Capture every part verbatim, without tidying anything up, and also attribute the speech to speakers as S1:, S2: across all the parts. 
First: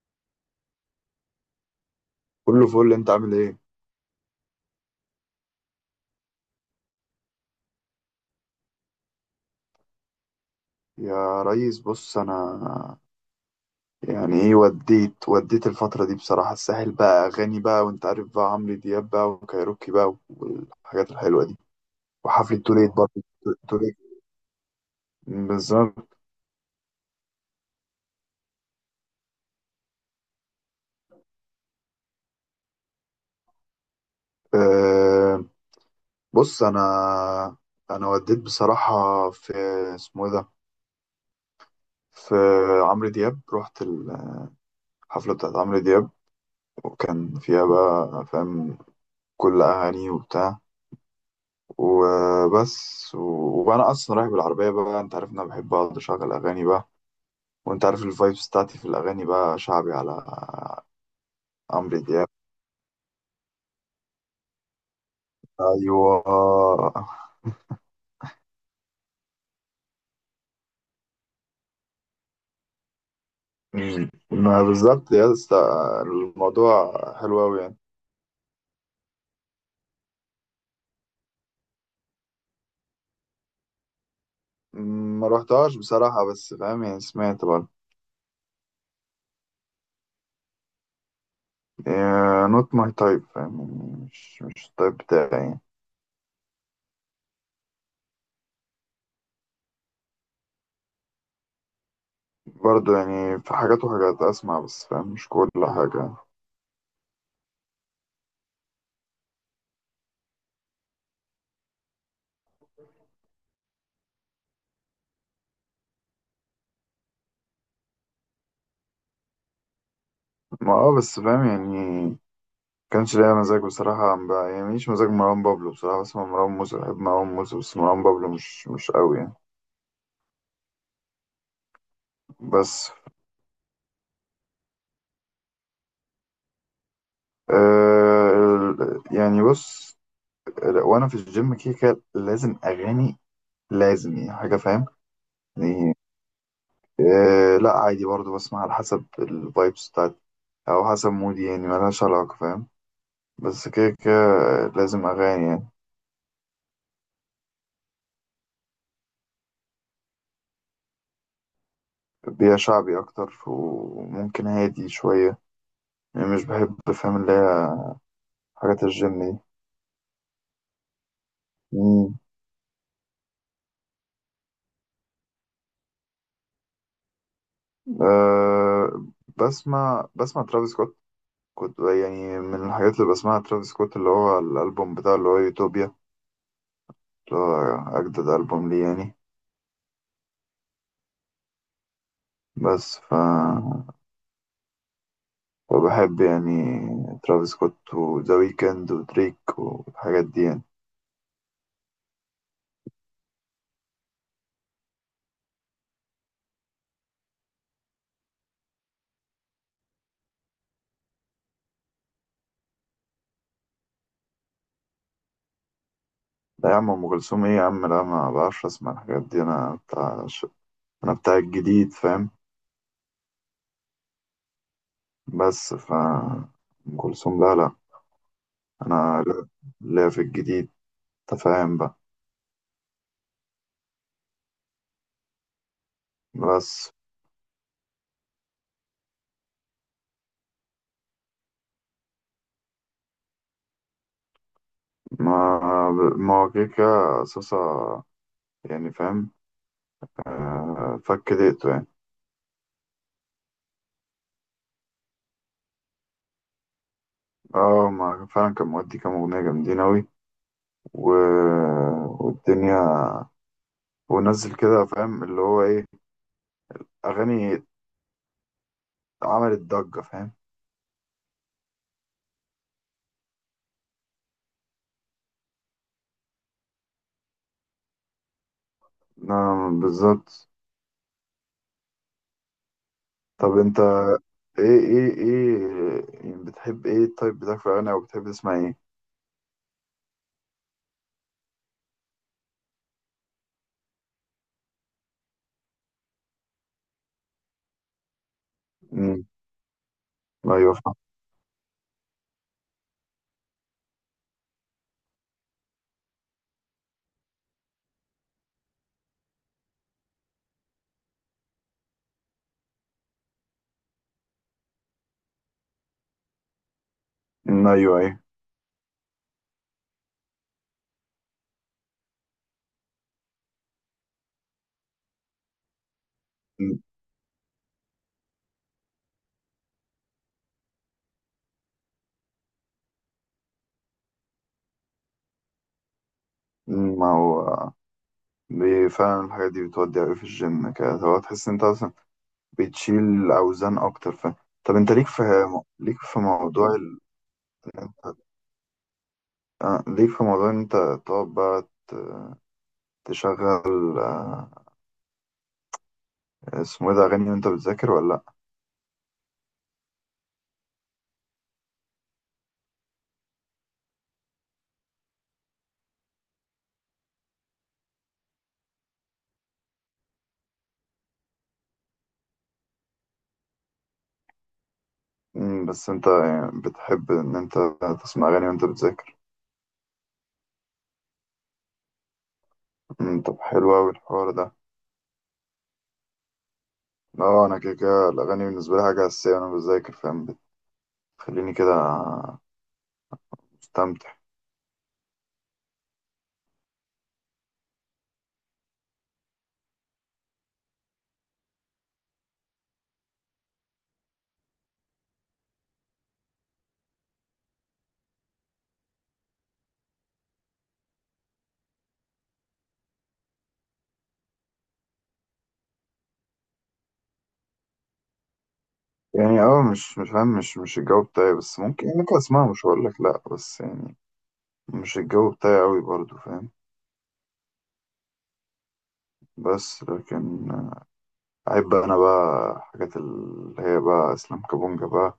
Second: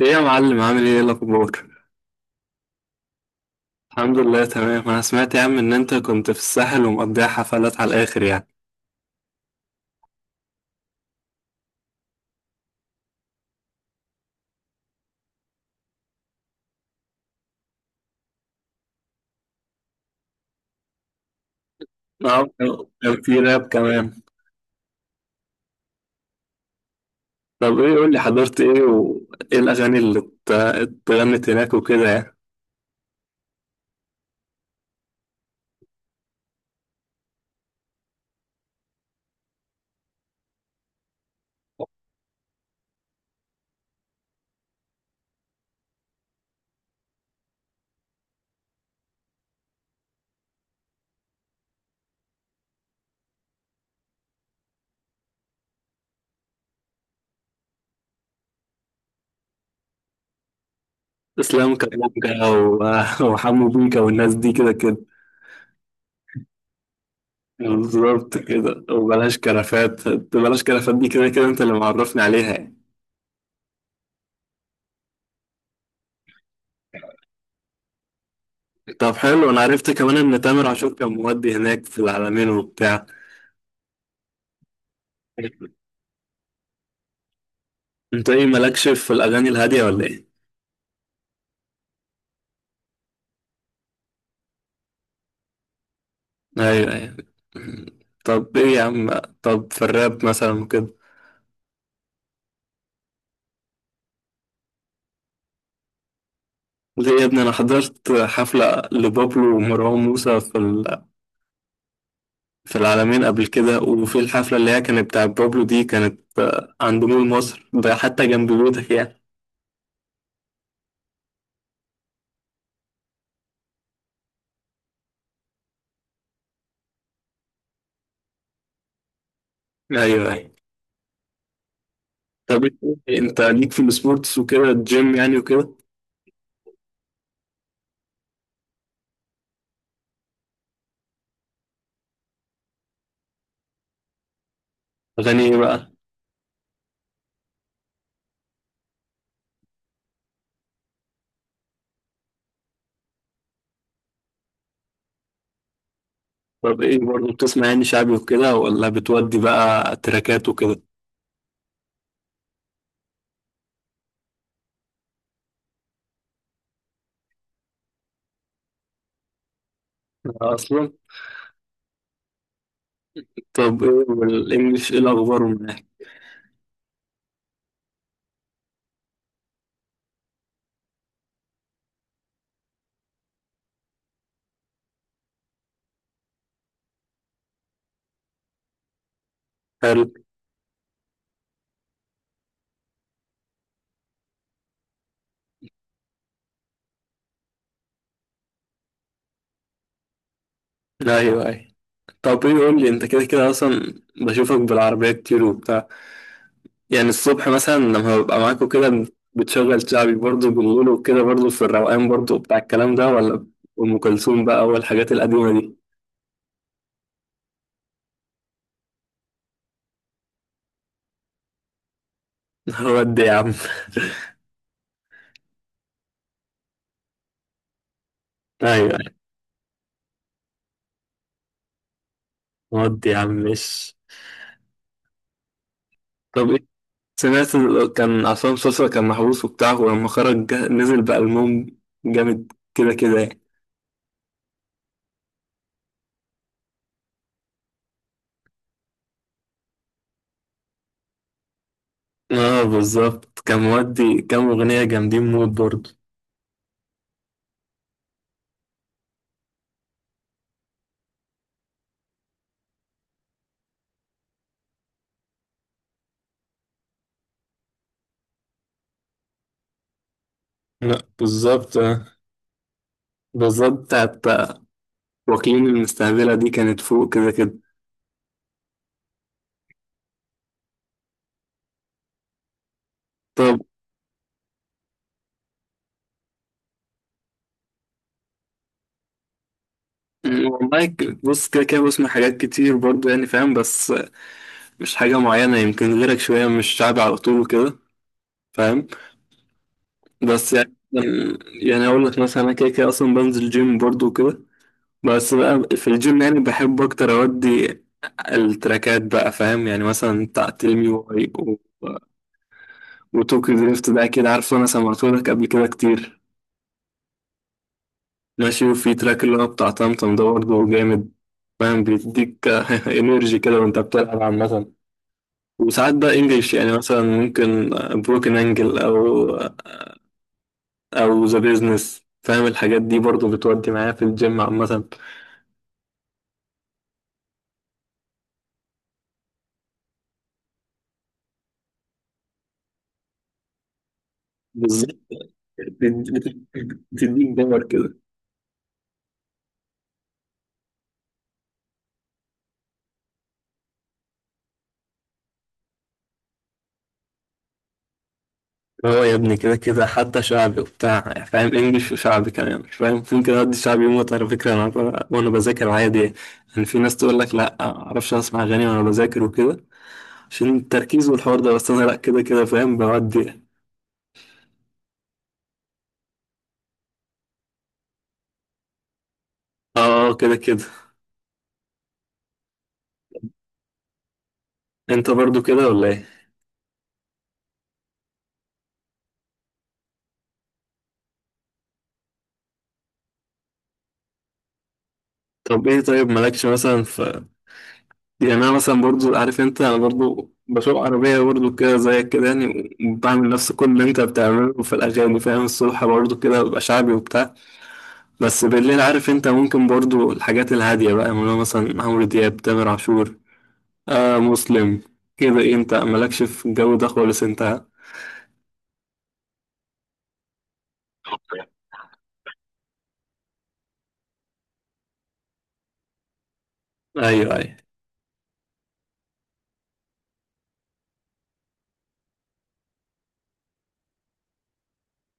S1: ايه يا معلم، عامل ايه؟ إيه الاخبار؟
S2: كله فل، انت عامل ايه؟
S1: الحمد لله، تمام. انا سمعت يا عم ان انت كنت في الساحل ومقضيها حفلات على الاخر يعني.
S2: يا ريس، بص انا. يعني ايه؟ وديت وديت الفترة دي بصراحة. الساحل بقى اغاني بقى، وانت عارف بقى عمرو دياب بقى وكايروكي بقى والحاجات الحلوة دي. وحفلة
S1: اه.
S2: توليت
S1: كان
S2: برضه.
S1: في راب
S2: توليت
S1: كمان؟
S2: بالظبط.
S1: طب ايه، قول لي حضرت ايه وايه الاغاني اللي ات- اتغنت هناك وكده يعني؟
S2: أه بص انا انا وديت بصراحة. في، اسمه ايه ده، في عمرو دياب. رحت الحفلة بتاعت عمرو دياب، وكان فيها بقى فاهم كل اغاني وبتاع وبس. وبقى انا اصلا رايح بالعربيه بقى، انت عارف ان انا بحب اقعد اشغل اغاني بقى. وانت عارف الفايبس بتاعتي في الاغاني بقى شعبي، على
S1: اسلام
S2: عمرو دياب.
S1: كابونجا و- وحمو بيكا والناس دي كده كده.
S2: ايوه.
S1: بالظبط كده، وبلاش كرفات. بلاش كرفات دي كده كده انت اللي معرفني عليها يعني.
S2: مم. ما بالظبط يا اسطى. الموضوع حلو قوي يعني.
S1: طب حلو. انا عرفت كمان ان تامر عاشور كان مودي هناك في العلمين وبتاع.
S2: مم، ما روحتهاش بصراحه، بس فاهم يعني، سمعت برضه.
S1: انت ايه، مالكش في الاغاني الهاديه ولا ايه؟
S2: نوت ماي تايب، فاهم يعني، مش مش التايب بتاعي يعني.
S1: ايوه، ايوه. طب ايه يا عم؟ طب في الراب مثلا كده؟
S2: برضه يعني في حاجات وحاجات اسمع، بس فاهم مش كل حاجه.
S1: ليه يا ابني؟ انا حضرت حفله لبابلو ومروان موسى في ال- في العلمين قبل كده، وفي الحفله اللي هي كانت بتاعت بابلو دي كانت آه، عند مول مصر ده حتى جنب بيوتك يعني.
S2: ما اه بس فاهم يعني، كانش ليا مزاج بصراحة، ما بيعجبنيش مزاج مروان بابلو بصراحة. بسمع مروان موسى، بحب مروان موسى، بس مروان بابلو مش مش قوي يعني.
S1: ايوه، أيوة. طب
S2: بس
S1: إيه، انت ليك في السبورتس وكده الجيم يعني وكده؟
S2: آه ال- يعني بص، لا، وأنا في الجيم كده كده لازم أغاني. لازم يعني حاجة فاهم.
S1: اغاني ايه بقى؟
S2: يعني آه لا عادي برضو، بسمع على حسب الفايبس بتاعت، أو حسب مودي يعني، ملهاش علاقة فاهم. بس كده كده لازم أغاني يعني.
S1: طب ايه برضه بتسمع، يعني شعبي وكده ولا بتودي بقى تراكات وكده؟
S2: بيها شعبي أكتر، وممكن هادي شوية يعني. مش بحب فاهم اللي هي حاجات الجيم
S1: اصلا.
S2: دي.
S1: طب ايه، والانجليش ايه الاخبار معاك؟
S2: أه بسمع بسمع ترافيس سكوت. كنت يعني من الحاجات اللي بسمعها ترافيس سكوت، اللي هو الألبوم بتاعه اللي هو يوتوبيا، اللي هو أجدد ألبوم ليه يعني.
S1: حلو.
S2: بس ف وبحب يعني ترافيس سكوت وذا ويكند ودريك والحاجات دي يعني.
S1: ايوه، ايوه. طب ايه، قول لي. انت كده كده اصلا بشوفك بالعربيه كتير وبتاع، يعني الصبح مثلا لما ببقى معاك وكده، بتشغل شعبي برضه بالليل وكده برضه في الروقان برضه بتاع الكلام ده، ولا ام كلثوم بقى والحاجات القديمه دي؟
S2: لا يا عم، أم كلثوم إيه يا عم؟ لا، ما بعرفش أسمع الحاجات دي. أنا بتاع ش... أنا بتاع الجديد فاهم.
S1: ودي يا عم.
S2: بس ف أم كلثوم لا لا.
S1: ايوه، أيوة.
S2: أنا لا، لا، في الجديد تفاهم بقى.
S1: ودي يا عم، ماشي. طب إيه؟
S2: بس
S1: سمعت ال- كان عصام سوسة كان محبوس وبتاع، ولما خرج جا- نزل بألبوم جامد كده كده يعني.
S2: ما ما هو كده كده صاصة يعني فاهم. آه، فك دقته يعني.
S1: اه بالظبط، كان مودي كام أغنية جامدين موت برضه.
S2: اه، ما فعلا كان مودي كام أغنية جامدين أوي. و... والدنيا ونزل كده فاهم اللي هو إيه، أغاني عملت ضجة فاهم.
S1: لا بالظبط، آه. بالظبط بتاعت، آه، واكلين المستقبلة دي كانت فوق كده كده.
S2: نعم بالظبط. طب
S1: طب
S2: أنت إيه إيه إيه يعني، بتحب إيه التايب بتاعك في الأغاني، أو بتحب تسمع إيه؟
S1: م، والله، ك- بص، كده كده بسمع حاجات كتير برضه يعني فاهم، بس آه، مش حاجة معينة. يمكن غيرك شوية، مش شعبي على طول كده فاهم.
S2: مم.
S1: بس يعني
S2: أيوه فاهم.
S1: م، يعني أقول لك مثلا، أنا كده كده أصلا بنزل جيم برضه كده، بس بقى في الجيم يعني بحب أكتر أودي التراكات بقى فاهم. يعني مثلا بتاع تيل مي واي و... وتوكيو دريفت ده أكيد عارفه، أنا سمعتهولك قبل كده كتير.
S2: مم، أيوه أيوه.
S1: ماشي. وفي تراك اللي هو بتاع طمطم ده برضه جامد فاهم، بيديك انرجي كده وأنت بتلعب عامة. وساعات بقى إنجلش، يعني مثلا ممكن بروكن أنجل، أو أو ذا بيزنس فاهم. الحاجات دي برضه بتودي معايا في الجيم عامة.
S2: مم، ما هو دي فعلا الحاجات دي بتودي أوي في الجيم كده، هو تحس إن أنت أصلا بتشيل اوزان اكتر. ف طب انت
S1: بالظبط.
S2: ليك في ليك
S1: بت-
S2: في
S1: بت-
S2: موضوع ال...
S1: بتديك باور كده.
S2: آه، ليك في موضوع ان انت تقعد بقى ت- تشغل آه، اسمه ايه ده اغاني وانت بتذاكر ولا لا؟
S1: هو يا ابني كده كده حتى شعبي وبتاع فاهم، انجلش وشعبي كمان مش فاهم. ممكن ادي شعبي موت على فكره، انا ب- وانا بذاكر عادي يعني. يعني في ناس تقول لك لا معرفش اسمع اغاني وانا بذاكر وكده عشان التركيز والحوار ده، بس انا لا كده كده فاهم بودي يعني.
S2: مم، بس انت يعني بتحب ان انت تسمع اغاني وانت بتذاكر.
S1: اه كده كده.
S2: مم، طب حلو اوي الحوار ده.
S1: انت برضو كده ولا ايه؟
S2: اه، انا كده كده الاغاني بالنسبه لي حاجه اساسيه وانا بذاكر فاهم. بتخليني كده مستمتع.
S1: طب ايه؟ طيب مالكش مثلا ف يعني. انا مثلا برضو عارف انت، انا برضو بسوق عربيه برضو كده زيك كده يعني، وبعمل نفس كل اللي انت بتعمله في الاغاني فاهم. الصبح برضو كده ببقى شعبي وبتاع، بس بالليل عارف انت ممكن برضو الحاجات الهادية بقى، اللي هو مثلا عمرو دياب، تامر عاشور، آه مسلم كده. ايه، انت مالكش في الجو ده خالص انت؟
S2: يعني اه مش مش فاهم، مش مش الجو بتاعي، بس ممكن ممكن اسمعها، مش هقول لك لا. بس يعني مش الجو بتاعي قوي برضو فاهم.
S1: ايوه، ايوه.
S2: بس لكن أحب أنا بقى حاجات اللي هي بقى إسلام كابونجا بقى،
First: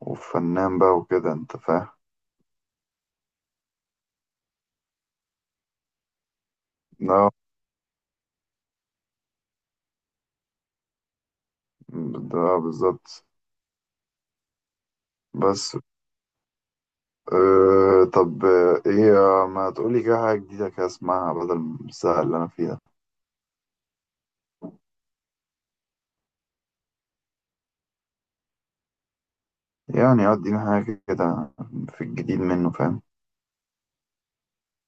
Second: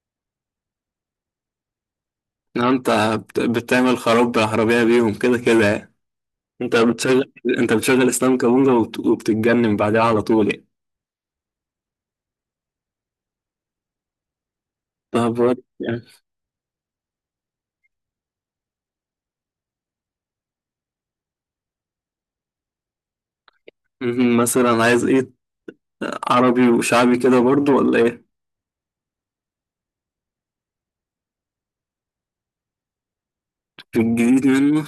S2: وفنان بقى وكده أنت فاهم.
S1: لو انت بت- بتعمل خراب بالعربية بيهم كده كده يعني. انت
S2: لا،
S1: بتشغل انت بتشغل اسلام كابونجا وبت- وبتتجنن بعدها على طول يعني.
S2: ده بالظبط.
S1: طب وات-
S2: بس
S1: يعني.
S2: أه طب آه، إيه آه، ما تقولي كده حاجة جديدة كده أسمعها بدل السهل اللي أنا فيه ده.
S1: مهم. مثلا عايز ايه، عربي وشعبي كده برضو ولا ايه؟
S2: يعني آه، أديني حاجة كده في الجديد منه فاهم.
S1: في الجديد منه.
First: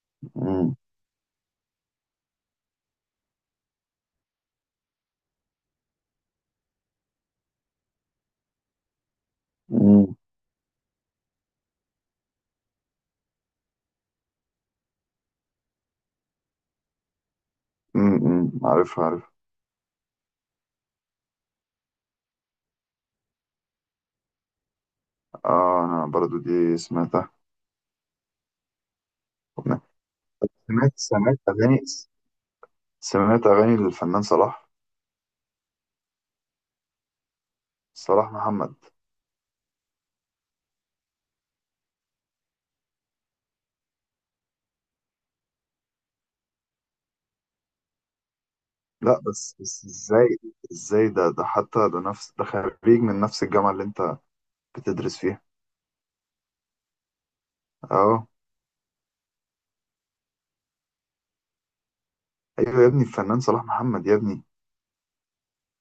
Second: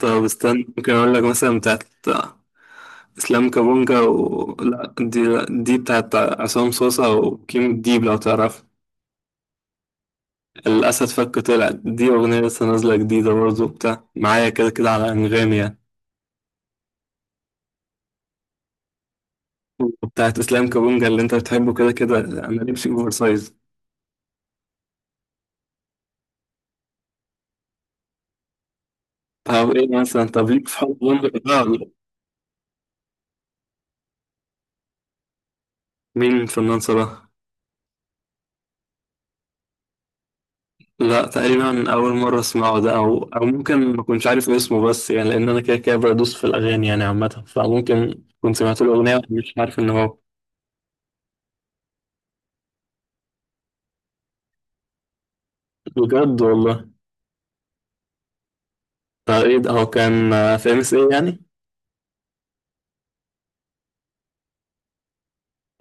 S1: طب استنى،
S2: مم.
S1: ممكن اقول لك مثلا بتاعت اسلام كابونجا و... لا، دي دي بتاعت عصام صوصة وكيم الديب لو تعرف.
S2: مم.
S1: الأسد فك طلع، دي أغنية لسه نازلة جديدة برضه، بتاع معايا كده كده على أنغامي يعني.
S2: مم. مم. عارف عارف.
S1: وبتاعت إسلام كابونجا اللي أنت بتحبه كده كده، أنا لبسي أوفر سايز.
S2: آه، أنا برضو دي سمعتها.
S1: طب إيه مثلا، طب ليك في
S2: سمعت
S1: حب بونجا
S2: سمعت
S1: ده
S2: أغاني،
S1: ولا؟
S2: سمعت أغاني للفنان صلاح،
S1: مين فنان صراحة؟
S2: صلاح محمد.
S1: لا تقريبا أول مرة أسمعه ده، أو أو ممكن ما كنتش عارف اسمه، بس يعني لأن أنا كده كده بدوس في الأغاني يعني عامة، فممكن كنت سمعت له أغنية
S2: لا،
S1: مش
S2: بس
S1: عارف
S2: بس
S1: إن هو.
S2: ازاي ازاي ده ده حتى ده نفس ده خريج من نفس الجامعة اللي انت بتدرس فيها.
S1: بجد والله.
S2: اه،
S1: آه، ايه ده، هو كان آه، في ام اس ايه يعني؟
S2: ايوه يا ابني، الفنان صلاح محمد يا ابني،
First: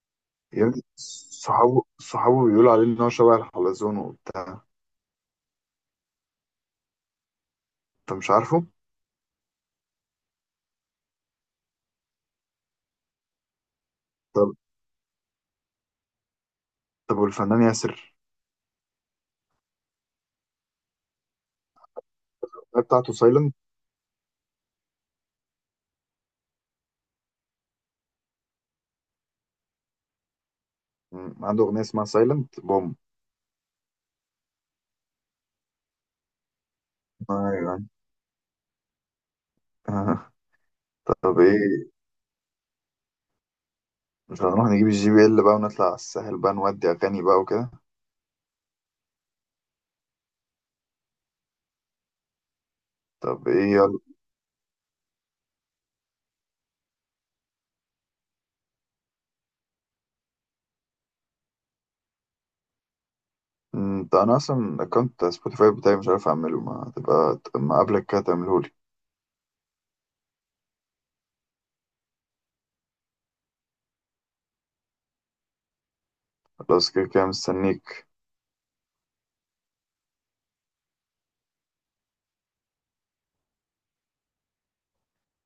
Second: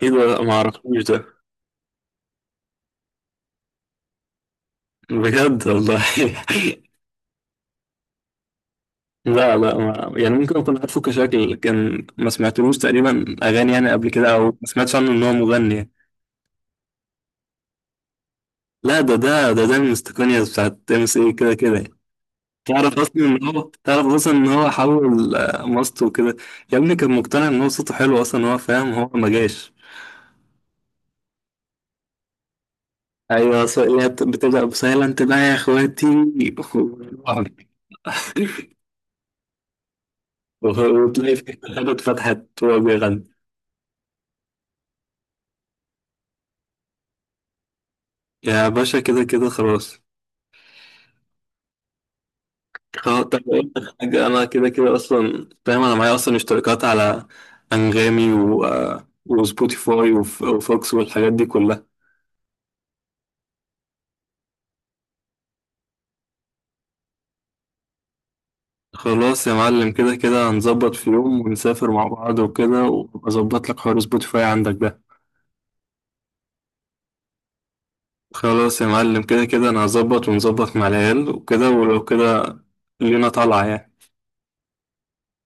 S1: ايه ده، ما
S2: يا ابني.
S1: اعرفوش ده.
S2: صحابه صحابه بيقولوا عليه ان هو شبه الحلزون وبتاع.
S1: بجد والله.
S2: انت مش عارفه.
S1: لا لا، ما يعني ممكن اكون عارفه كشكل، لكن ما سمعتلوش تقريبا اغاني يعني قبل كده، او
S2: طب
S1: ما سمعتش عنه ان هو مغني يعني.
S2: طب والفنان ياسر،
S1: لا ده ده ده ده من استقنية بتاعت ام اس ايه كده كده يعني.
S2: الأغنية
S1: تعرف
S2: بتاعته
S1: اصلا ان
S2: سايلنت.
S1: هو تعرف اصلا ان هو حول آه، ماسته وكده. يا ابني كان مقتنع ان هو صوته حلو اصلا، هو فاهم، هو ما جاش.
S2: عنده اغنية اسمها سايلنت بوم.
S1: ايوه ص- هي بت- بتبدا بسايلنت بقى يا اخواتي.
S2: ايوه. آه.
S1: وتلاقي
S2: طب
S1: في حتة حلوة
S2: ايه،
S1: اتفتحت وهو بيغني.
S2: مش هنروح نجيب الجي بي إل بقى ونطلع على الساحل بقى نودي اغاني بقى وكده؟
S1: يا باشا كده كده خلاص. خلاص طب.
S2: طب
S1: أقول
S2: ايه.
S1: لك حاجة، أنا كده كده أصلا فاهم. أنا معايا أصلا اشتراكات على أنغامي و... آه، وسبوتيفاي وف... وفوكس والحاجات دي كلها.
S2: مم، ده انا اصلا اكونت سبوتيفاي بتاعي مش عارف اعمله، ما تبقى ما قبلك كده تعملهولي.
S1: خلاص يا معلم، كده كده هنظبط في يوم ونسافر مع بعض وكده، وأظبط لك حوار سبوتيفاي عندك ده.
S2: خلاص كده كده مستنيك.
S1: خلاص يا معلم كده كده، أنا هظبط ونظبط مع العيال وكده، ولو كده لينا طالعة يعني.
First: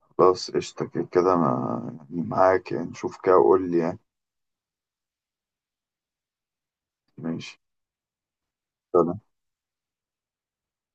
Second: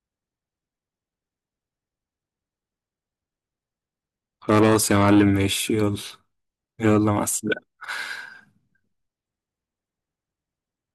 S2: خلاص قشطة كده كده، ما يعني معاك يعني، شوف كده وقول لي يعني.
S1: خلاص يا معلم ماشي، يلا. يلا مع
S2: ماشي.
S1: السلامة.